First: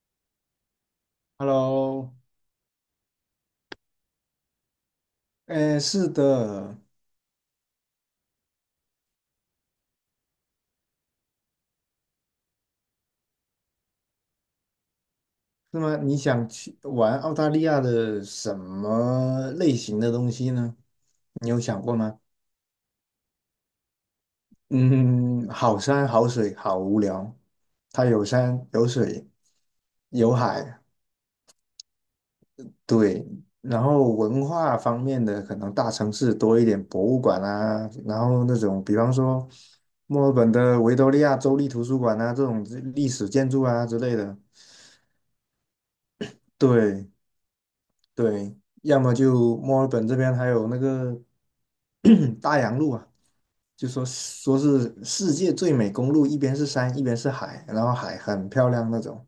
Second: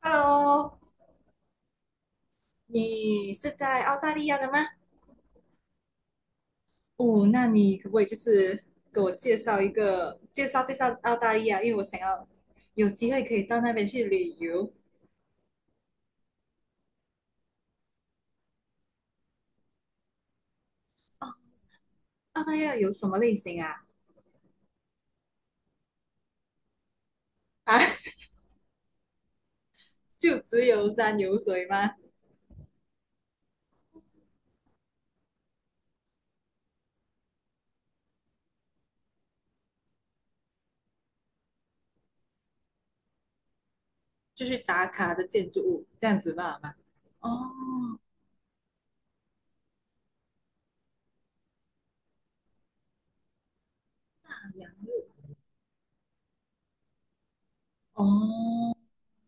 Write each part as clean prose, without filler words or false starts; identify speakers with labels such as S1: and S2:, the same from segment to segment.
S1: Hello，
S2: Hello，
S1: 你是在澳大利亚的吗？
S2: 哎，是的，
S1: 哦，那你可不可以就是给我介绍介绍澳大利亚，因为我想要有机会可以到那边去旅游。
S2: 那么你想去玩澳大利亚的什么类型的东西呢？
S1: 哦，
S2: 你有想过吗？
S1: 澳大利亚有什么类型啊？
S2: 嗯，好山好水好无聊，
S1: 啊，
S2: 它有山有水 有
S1: 就只
S2: 海，
S1: 有山有水吗？
S2: 对。然后文化方面的，可能大城市多一点博物馆啊，然后那种比方说墨尔本的维多利亚州立图书馆啊，这种历史建筑啊之类的，
S1: 就是打卡的建筑物这样子吧吗？
S2: 对。
S1: 哦，
S2: 对，要么就墨尔本这边还有那个 大洋路啊，就说
S1: 洋
S2: 是
S1: 路
S2: 世界最美公路，一边是山，一边是海，然后海很漂
S1: 哦，
S2: 亮那种，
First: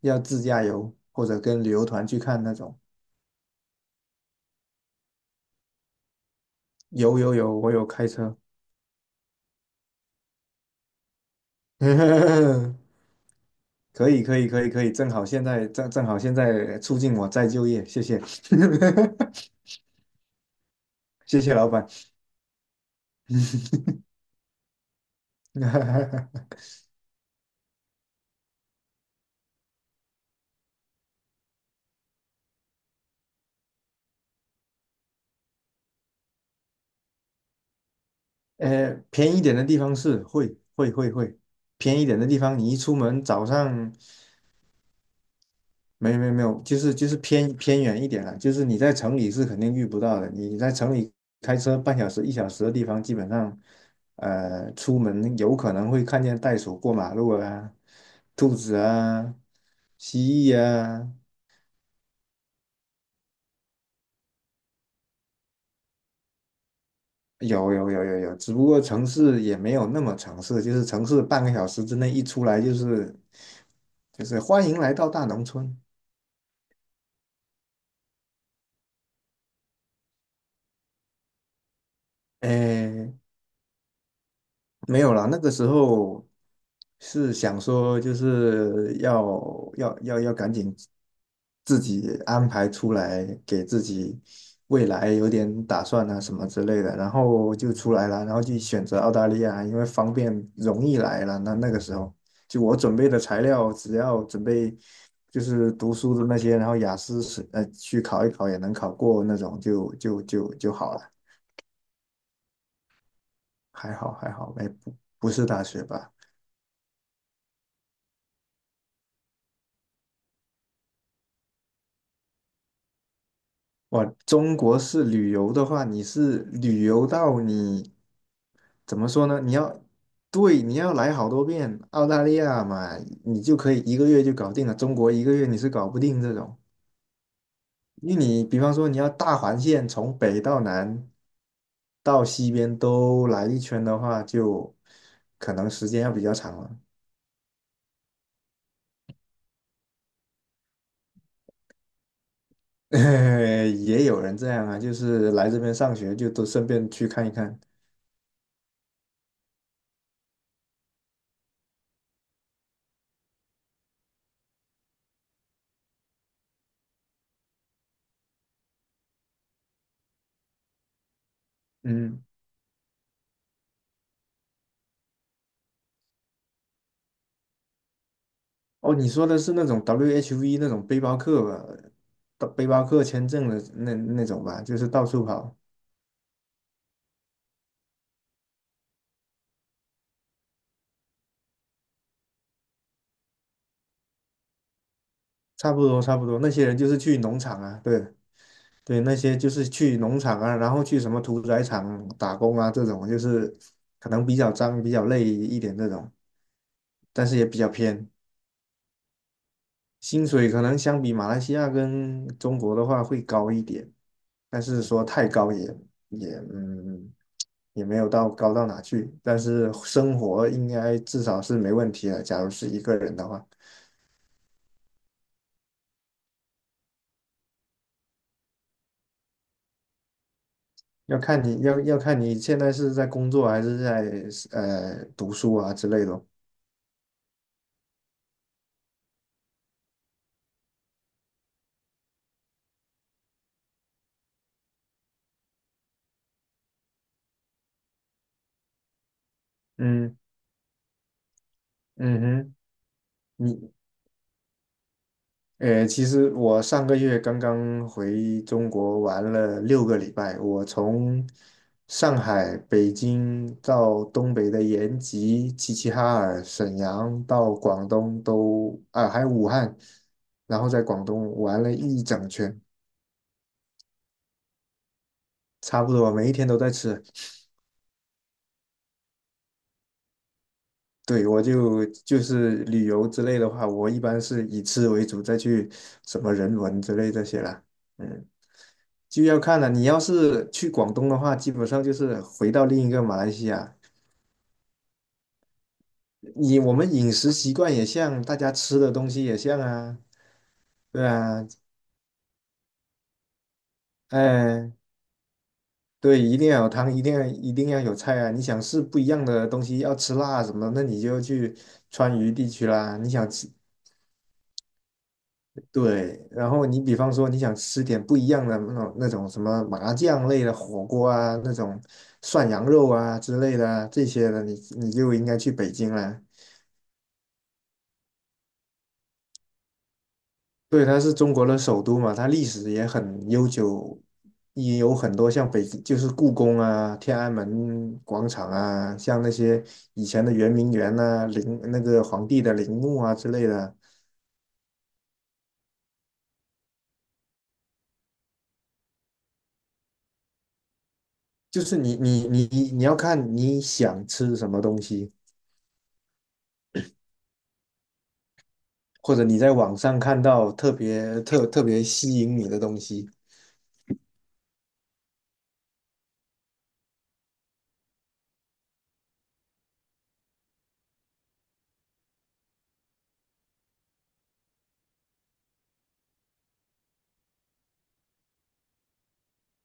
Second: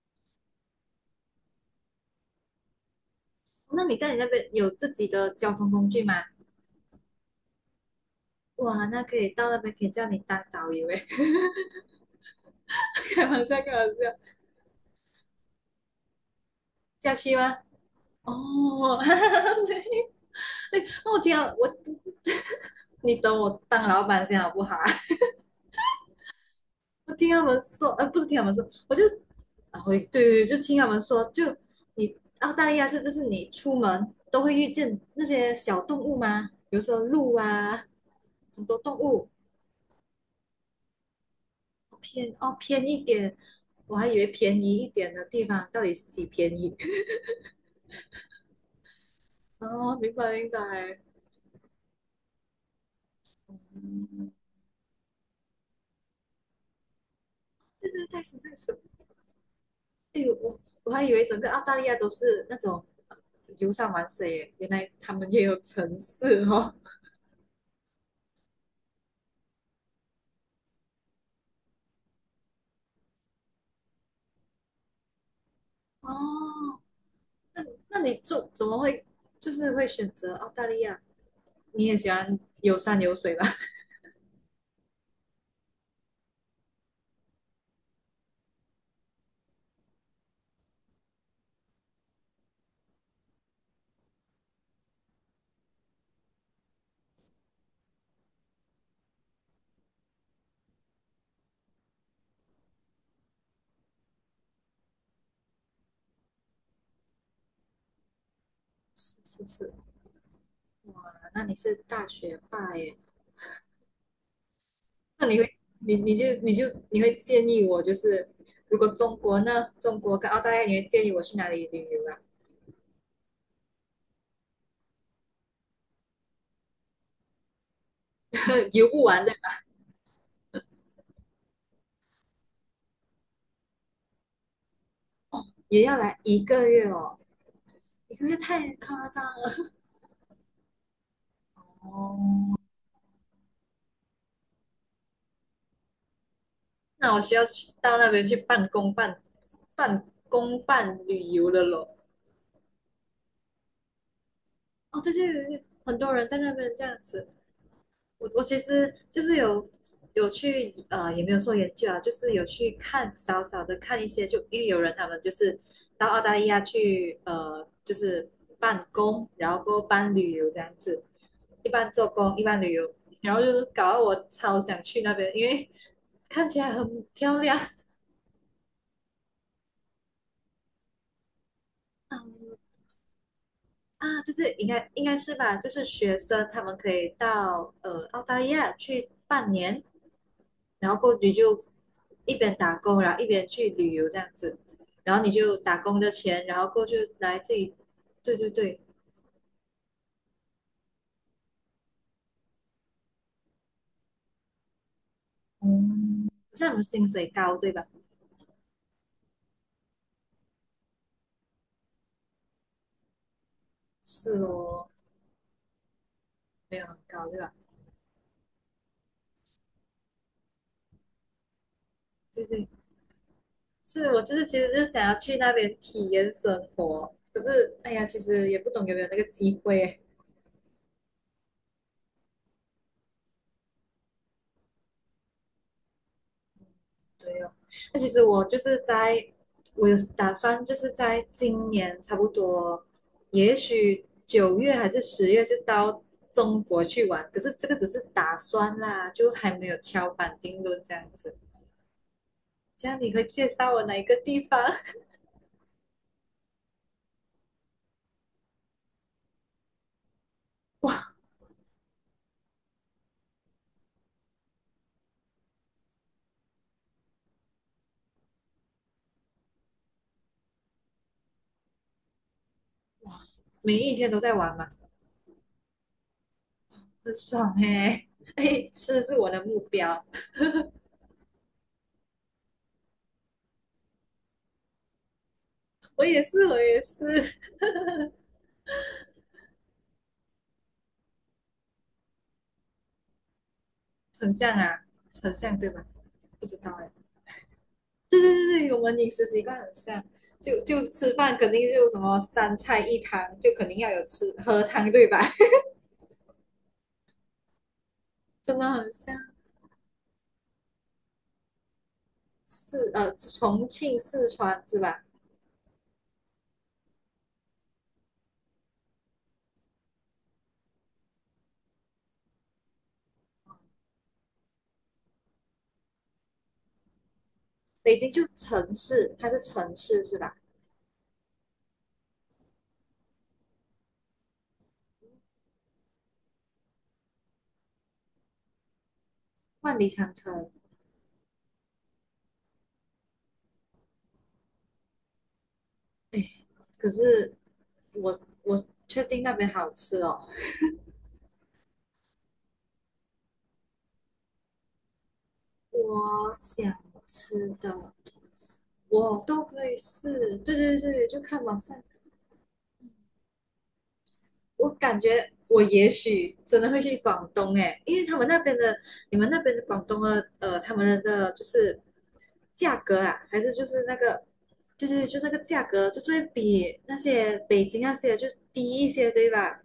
S2: 要自驾游或者跟旅游团去看那种。
S1: 那你那边有自己的交通工具吗？
S2: 有有有，我有开车，
S1: 哇，那到那边可以叫你当导游诶，开玩笑，开玩
S2: 可
S1: 笑，
S2: 以可以可以可以，正好现在促
S1: 假
S2: 进我
S1: 期
S2: 再
S1: 吗？
S2: 就业，谢谢
S1: 哦，哈哈哈没我 听
S2: 谢
S1: 到
S2: 谢
S1: 我，
S2: 老板。
S1: 你等我当老板先好不好？ 我听他们说，不是听他们说，我就啊，我对对对，就听他们说，就你澳大利亚是就是你出门都会遇见那些小动物吗？比如说鹿啊，很多动物，
S2: 偏一点的地方是会偏一点的地
S1: 哦
S2: 方，你一
S1: 偏
S2: 出
S1: 一
S2: 门
S1: 点，
S2: 早上
S1: 我还以为便宜一点的地方到底是
S2: 没有
S1: 几
S2: 没有没
S1: 便
S2: 有，
S1: 宜？
S2: 就是就 是偏远一点了，就是你在城里是肯定遇
S1: 哦，
S2: 不
S1: 明
S2: 到的。
S1: 白明
S2: 你在城
S1: 白，
S2: 里开车半小时一小时的地方，基本上出门有可能会看见袋鼠过马路啊，
S1: 这是太实
S2: 兔
S1: 在
S2: 子
S1: 是，
S2: 啊，蜥
S1: 哎呦我
S2: 蜴
S1: 我还以
S2: 啊，
S1: 为整个澳大利亚都是那种游山玩水原来他们也有城市哦。
S2: 有有有有有，只不过城市也没有那么城市，就是城市半个小时之内一出来就是欢迎来到大农村。
S1: 哦，那你就怎么会就是会选择澳大利亚？你也喜欢游山
S2: 诶，
S1: 游水吧？
S2: 没有啦，那个时候是想说，就是要赶紧自己安排出来，给自己未来有点打算啊什么之类的，然后就出来了，然后就选择澳大利亚，因为方便容易来了。那个时候，就我准备的材料，只要准备就是读书的那些，然后雅思是去考一考也能考过那
S1: 是不
S2: 种，
S1: 是？
S2: 就好了，
S1: 哇，那你是大学霸耶？
S2: 还好还好，哎，不
S1: 那
S2: 不
S1: 你
S2: 是
S1: 会
S2: 大学
S1: 你
S2: 吧。
S1: 你就你就你会建议我就是如果中国呢，中国跟澳大利亚，你会建议我去哪里旅游啊？
S2: 哇，中国式旅游的话，你是旅游到你
S1: 游
S2: 怎
S1: 不
S2: 么
S1: 完
S2: 说
S1: 的，
S2: 呢？你要对，你要来好多遍澳大利亚嘛，你就可以一个月就搞定了。中国一个月你是
S1: 也
S2: 搞
S1: 要
S2: 不
S1: 来
S2: 定这
S1: 一
S2: 种，
S1: 个月哦，
S2: 因
S1: 一
S2: 为
S1: 个月
S2: 你比方
S1: 太
S2: 说你
S1: 夸
S2: 要
S1: 张
S2: 大环
S1: 了。
S2: 线从北到南到西
S1: 哦。
S2: 边都来一圈的话，就可能时间要比较长了。
S1: 那我需要去到那边去办公办旅游了咯。
S2: 也有人这样啊，就
S1: 哦，这些
S2: 是来这边上
S1: 很多
S2: 学
S1: 人
S2: 就
S1: 在
S2: 都
S1: 那
S2: 顺
S1: 边这
S2: 便
S1: 样
S2: 去看
S1: 子。
S2: 一看。
S1: 我其实就是有去也没有说研究啊，就是有去看少少的看一些，就因为有人他们就是到澳大利亚去就是办公，然后过后办旅游这样子，一般做
S2: 嗯。
S1: 工，一般旅游，然后就是搞得我超想去那边，因为看起来很漂亮。
S2: 哦，你说的是那种 WHV 那种背包客吧，到
S1: 嗯，
S2: 背包客签证的那
S1: 啊，
S2: 那
S1: 就
S2: 种
S1: 是
S2: 吧，
S1: 应
S2: 就是
S1: 该应
S2: 到
S1: 该
S2: 处
S1: 是
S2: 跑，
S1: 吧，就是学生他们可以到澳大利亚去半年，然后过你就一边打工，然后一边去旅游这样子，然后你就
S2: 差
S1: 打
S2: 不
S1: 工
S2: 多
S1: 的
S2: 差不多。
S1: 钱，
S2: 那
S1: 然
S2: 些
S1: 后
S2: 人
S1: 过
S2: 就是
S1: 去
S2: 去
S1: 来
S2: 农
S1: 自
S2: 场
S1: 己，
S2: 啊，对
S1: 对对对，
S2: 对，那些就是去农场啊，然后去什么屠宰场打工啊，这种就是可能比较脏、比较累一点这种，
S1: 嗯，可是他们薪水
S2: 但是也
S1: 高
S2: 比较
S1: 对吧？
S2: 偏，薪水可能相比马来西亚跟中国的话会高一点，
S1: 是
S2: 但是
S1: 哦，
S2: 说太高也也
S1: 没有很
S2: 嗯。
S1: 高对吧？
S2: 也没有到高到哪去，但是生活应该至少是没问题的。假
S1: 对
S2: 如是
S1: 对，
S2: 一个人的话，
S1: 是我就是其实就是想要去那边体验生活，可是哎呀，其实也不懂有没有那个机会。
S2: 要看你现在是在工作还是在读书啊之类的。
S1: 对哦，那其实我就是在，我有打算就是在今年差不多，也许9月还是10月就到中国去玩，可是这个只是打算啦，就还没有敲
S2: 嗯
S1: 板定论这样子。
S2: 嗯
S1: 这样你会
S2: 哼，
S1: 介绍
S2: 你
S1: 我哪一个地方？
S2: 其实我上个月刚刚回中国玩了6个礼拜，我从上海、北京到东北的延吉、齐齐哈尔、沈阳，到广东都啊，还有武汉，然后在广东玩了一整圈，
S1: 每一天都在玩嘛，
S2: 差不多每一天都在吃。
S1: 很爽嘿、哎，吃是我的目标，
S2: 对，我就是旅游之类的话，我一般是以吃为主，再去
S1: 我
S2: 什
S1: 也
S2: 么
S1: 是，
S2: 人
S1: 我也
S2: 文之类这
S1: 是，
S2: 些啦。嗯。就要看了。你要是去广东的话，基本上就是回到另一个马来西亚。
S1: 很像啊，很像对吧？不知
S2: 你
S1: 道
S2: 我
S1: 哎、
S2: 们饮食习惯也
S1: 对
S2: 像，
S1: 对
S2: 大家
S1: 对对，
S2: 吃
S1: 我
S2: 的
S1: 们
S2: 东
S1: 饮食
S2: 西也
S1: 习惯
S2: 像
S1: 很
S2: 啊，
S1: 像，就
S2: 对
S1: 吃饭
S2: 啊，
S1: 肯定就什么三菜一汤，就肯定要有吃喝
S2: 哎，
S1: 汤，对吧？
S2: 对，一定要有汤，一定要有菜啊。你
S1: 真
S2: 想
S1: 的
S2: 吃
S1: 很
S2: 不一样
S1: 像
S2: 的东西，要吃辣什么，那你就去川渝地区啦。你想吃，
S1: 重庆、四川是吧？
S2: 对，然后你比方说你想吃点不一样的那种什么麻酱类的火锅啊，那种涮羊肉啊之类的啊这些的，你就应该去北京了。
S1: 北京就城市，它是城市是吧？
S2: 对，它是中国的首都嘛，它历史也很悠久，也有很多像北，就是故宫啊、天安门广场啊，像那些
S1: 万里
S2: 以
S1: 长
S2: 前的
S1: 城，
S2: 圆明园呐、陵那个皇帝的陵墓啊之类的。
S1: 哎，可是我确定那边好吃哦，
S2: 就是你要看你想吃什么东西，
S1: 我想吃的
S2: 或者
S1: 我
S2: 你
S1: 都
S2: 在
S1: 可以
S2: 网上看
S1: 试，
S2: 到
S1: 对
S2: 特
S1: 对对，就
S2: 别
S1: 看
S2: 特
S1: 网
S2: 特
S1: 上
S2: 别吸引你的东西，
S1: 我感觉我也许真的会去广东诶，因为他们那边的，你们那边的广东的，他们的就是价格啊，还是就是那个，就那个价格，就是会比那些北京那些就低一些，对吧？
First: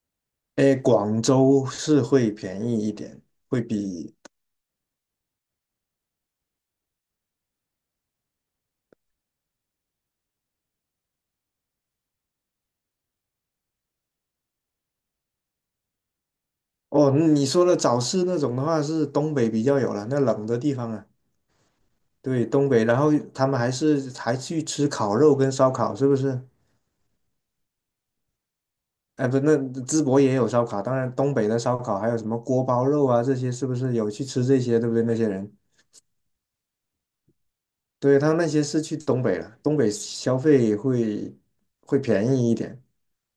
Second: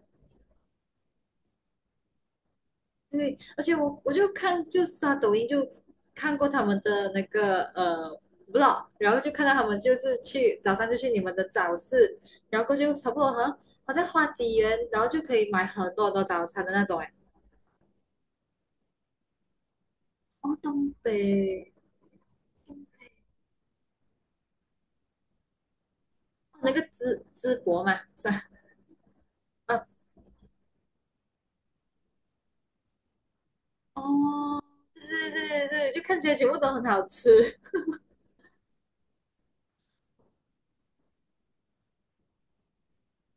S2: 哎，广州是会便宜一点，
S1: 对，
S2: 会
S1: 而且我
S2: 比
S1: 就刷抖音就看过他们的那个vlog，然后就看到他们就是去早上就去你们的早市，然后过去差不多好像花几元，然后就可以买很多很多早餐的那种欸。
S2: 哦你说的早市那种的话是东北比较有了，那冷
S1: 哦，
S2: 的地
S1: 东
S2: 方啊。
S1: 北，
S2: 对，东北，然后他们还去吃烤肉跟烧烤，是不是？
S1: 哦那个淄博嘛，是吧？
S2: 哎，不，那
S1: 啊，
S2: 淄博也有烧烤，当然东北的烧烤还有什么锅包肉啊，这些是不是有去吃这
S1: 哦，
S2: 些，对不对？那些
S1: 对对
S2: 人，
S1: 对对，就看起来全部都很好吃，
S2: 对，他那些是去东北了，东北消费会便宜一点，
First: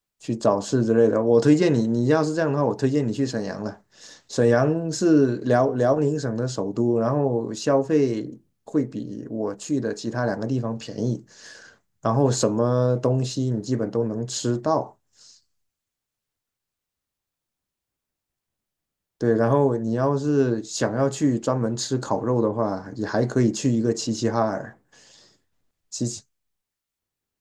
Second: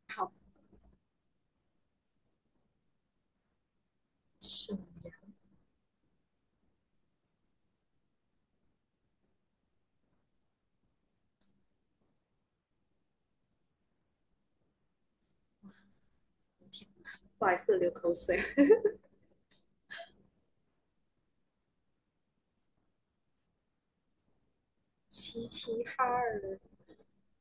S1: 好
S2: 去早市之类的。我推荐你，你要是这样的话，我推荐你去沈阳了。沈
S1: 吃，
S2: 阳是辽宁省的首都，然后消费会比我去的其他两个地方便宜，然后什么东西你基本都能吃到。
S1: 不好意思，流口水。
S2: 对，然后你要是想要去专门吃烤肉的话，也还可以去一个齐齐哈尔。
S1: 齐齐哈尔，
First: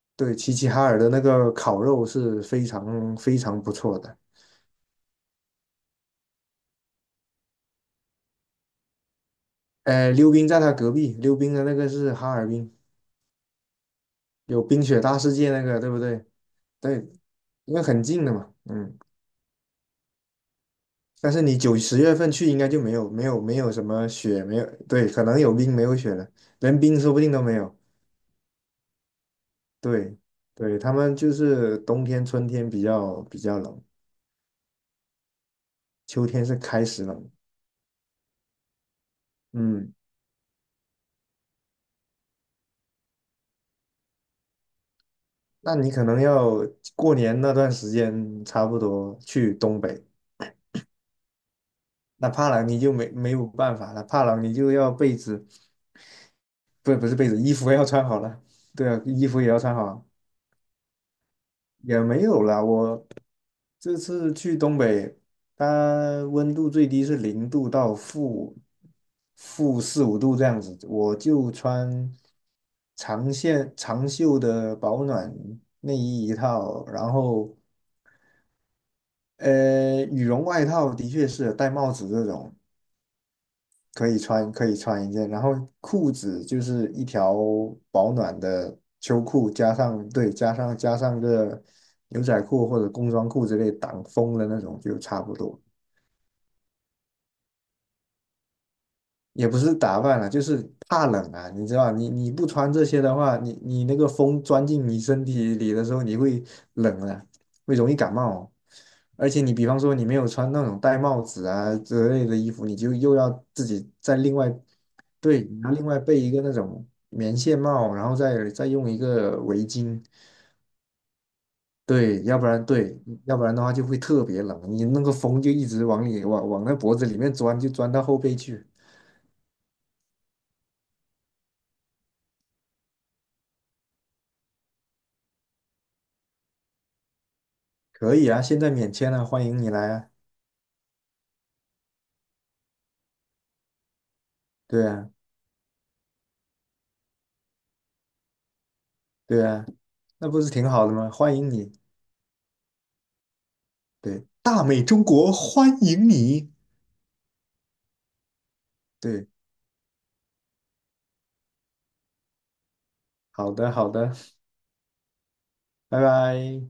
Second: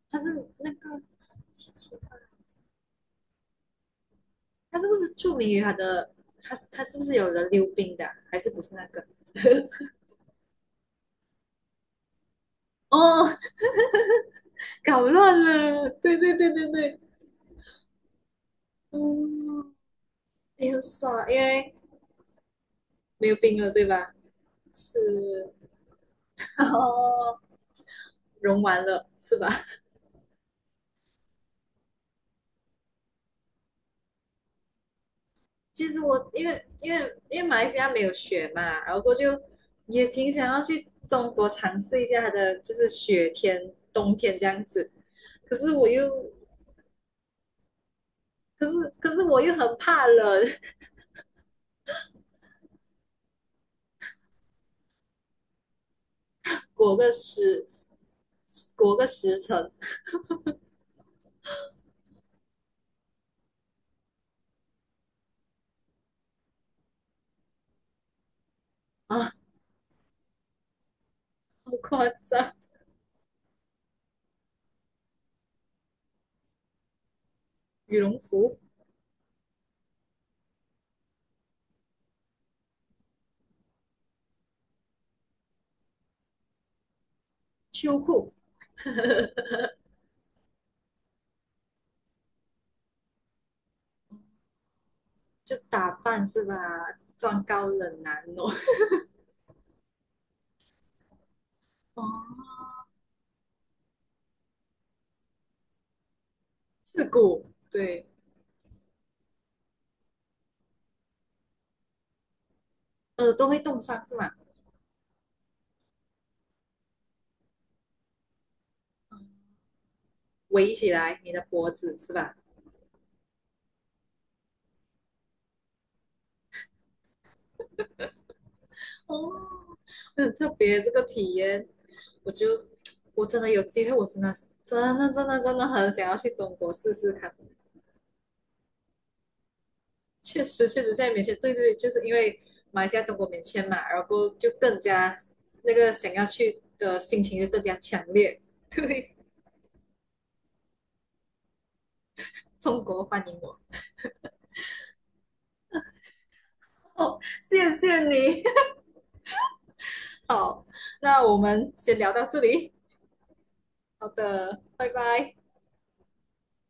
S1: 它
S2: 对，
S1: 是
S2: 齐齐
S1: 那
S2: 哈尔
S1: 个
S2: 的那个
S1: 齐
S2: 烤
S1: 齐哈
S2: 肉
S1: 尔，
S2: 是非常非常不错的。
S1: 它是不是著名于它的？它是不是有人溜冰的啊还是不是那个？
S2: 溜冰在他隔壁，溜冰的那个是哈尔滨，
S1: 哦，
S2: 有冰
S1: 搞
S2: 雪大世
S1: 乱
S2: 界那个，
S1: 了，
S2: 对不
S1: 对
S2: 对？
S1: 对对对
S2: 对，
S1: 对，
S2: 因为很近的嘛，嗯。
S1: 嗯，也很爽，
S2: 但
S1: 因
S2: 是你
S1: 为
S2: 9、10月份去应该就没有没
S1: 没有
S2: 有没
S1: 冰了，
S2: 有
S1: 对
S2: 什么
S1: 吧？
S2: 雪，没有，对，可能
S1: 是，
S2: 有冰没有雪了，连冰说不定
S1: 哦，
S2: 都没有。
S1: 融完了，是吧？
S2: 对，对，他们就是冬天、春天比较冷，
S1: 其实
S2: 秋
S1: 我
S2: 天
S1: 因
S2: 是
S1: 为
S2: 开
S1: 因为
S2: 始冷，
S1: 因为马来西亚没有雪嘛，然后过就
S2: 嗯。
S1: 也挺想要去中国尝试一下它的就是雪天冬天这样子，可是
S2: 那
S1: 我
S2: 你
S1: 又
S2: 可能要过年那段时间差
S1: 可是
S2: 不
S1: 可
S2: 多
S1: 是我又
S2: 去
S1: 很
S2: 东北。
S1: 怕冷，
S2: 那怕冷你就没有办法了，怕冷你就要被子，
S1: 裹
S2: 不不
S1: 个
S2: 是被子，衣
S1: 十
S2: 服要穿好了，对
S1: 裹
S2: 啊，
S1: 个
S2: 衣
S1: 十
S2: 服也要
S1: 层
S2: 穿好啊也没有了。我这次去东北，它温度最低是0度到负
S1: 啊，
S2: 负四五度这样子，我就
S1: 好夸
S2: 穿
S1: 张！
S2: 长线长袖的保暖内衣一套，然后
S1: 羽绒服、
S2: 羽绒外套的确是戴帽子这种。可以穿，可以穿一件，然后裤子就是一条
S1: 秋
S2: 保
S1: 裤
S2: 暖的秋裤，加上对，加上个牛仔裤或者工装裤之类挡风的那种就差不
S1: 就
S2: 多，
S1: 打扮是吧？装高冷男哦，
S2: 也不是打扮了，就是怕冷啊，你知道吧，你不
S1: 哦，
S2: 穿这些的话，你那个风钻进你身体里的时候，你会冷
S1: 刺
S2: 啊，
S1: 骨，
S2: 会容易
S1: 对，
S2: 感冒哦。而且你比方说你没有穿那种戴帽子啊之类的衣服，你就又
S1: 耳
S2: 要
S1: 朵会
S2: 自
S1: 冻
S2: 己
S1: 伤是
S2: 再
S1: 吧？
S2: 另外对，你要另外备一个那种棉线帽，然后再用一个围巾，
S1: 围起来你的脖子是
S2: 对，
S1: 吧？
S2: 要不然对，要不然的话就会特别冷，你那个风就一直往里往那脖子里面钻，就钻到后背去。
S1: 哦，很特别这个体验，我就我真的有机会，我真的真的真的真的很想要去中国试试看。
S2: 可以啊，现在免签了，欢迎你来啊！
S1: 确实确实，现在免签，对对，就是因为马来西亚中国免签嘛，然后就更
S2: 对啊，
S1: 加那个想要去的心情就更加强烈。对，
S2: 对啊，那不是挺好的吗？欢迎你，
S1: 中国欢迎我。
S2: 对，大美中国欢迎你，
S1: 哦，谢谢你。
S2: 对，
S1: 好，那我们先聊到这里。
S2: 好的，好
S1: 好
S2: 的，
S1: 的，拜拜。
S2: 拜拜。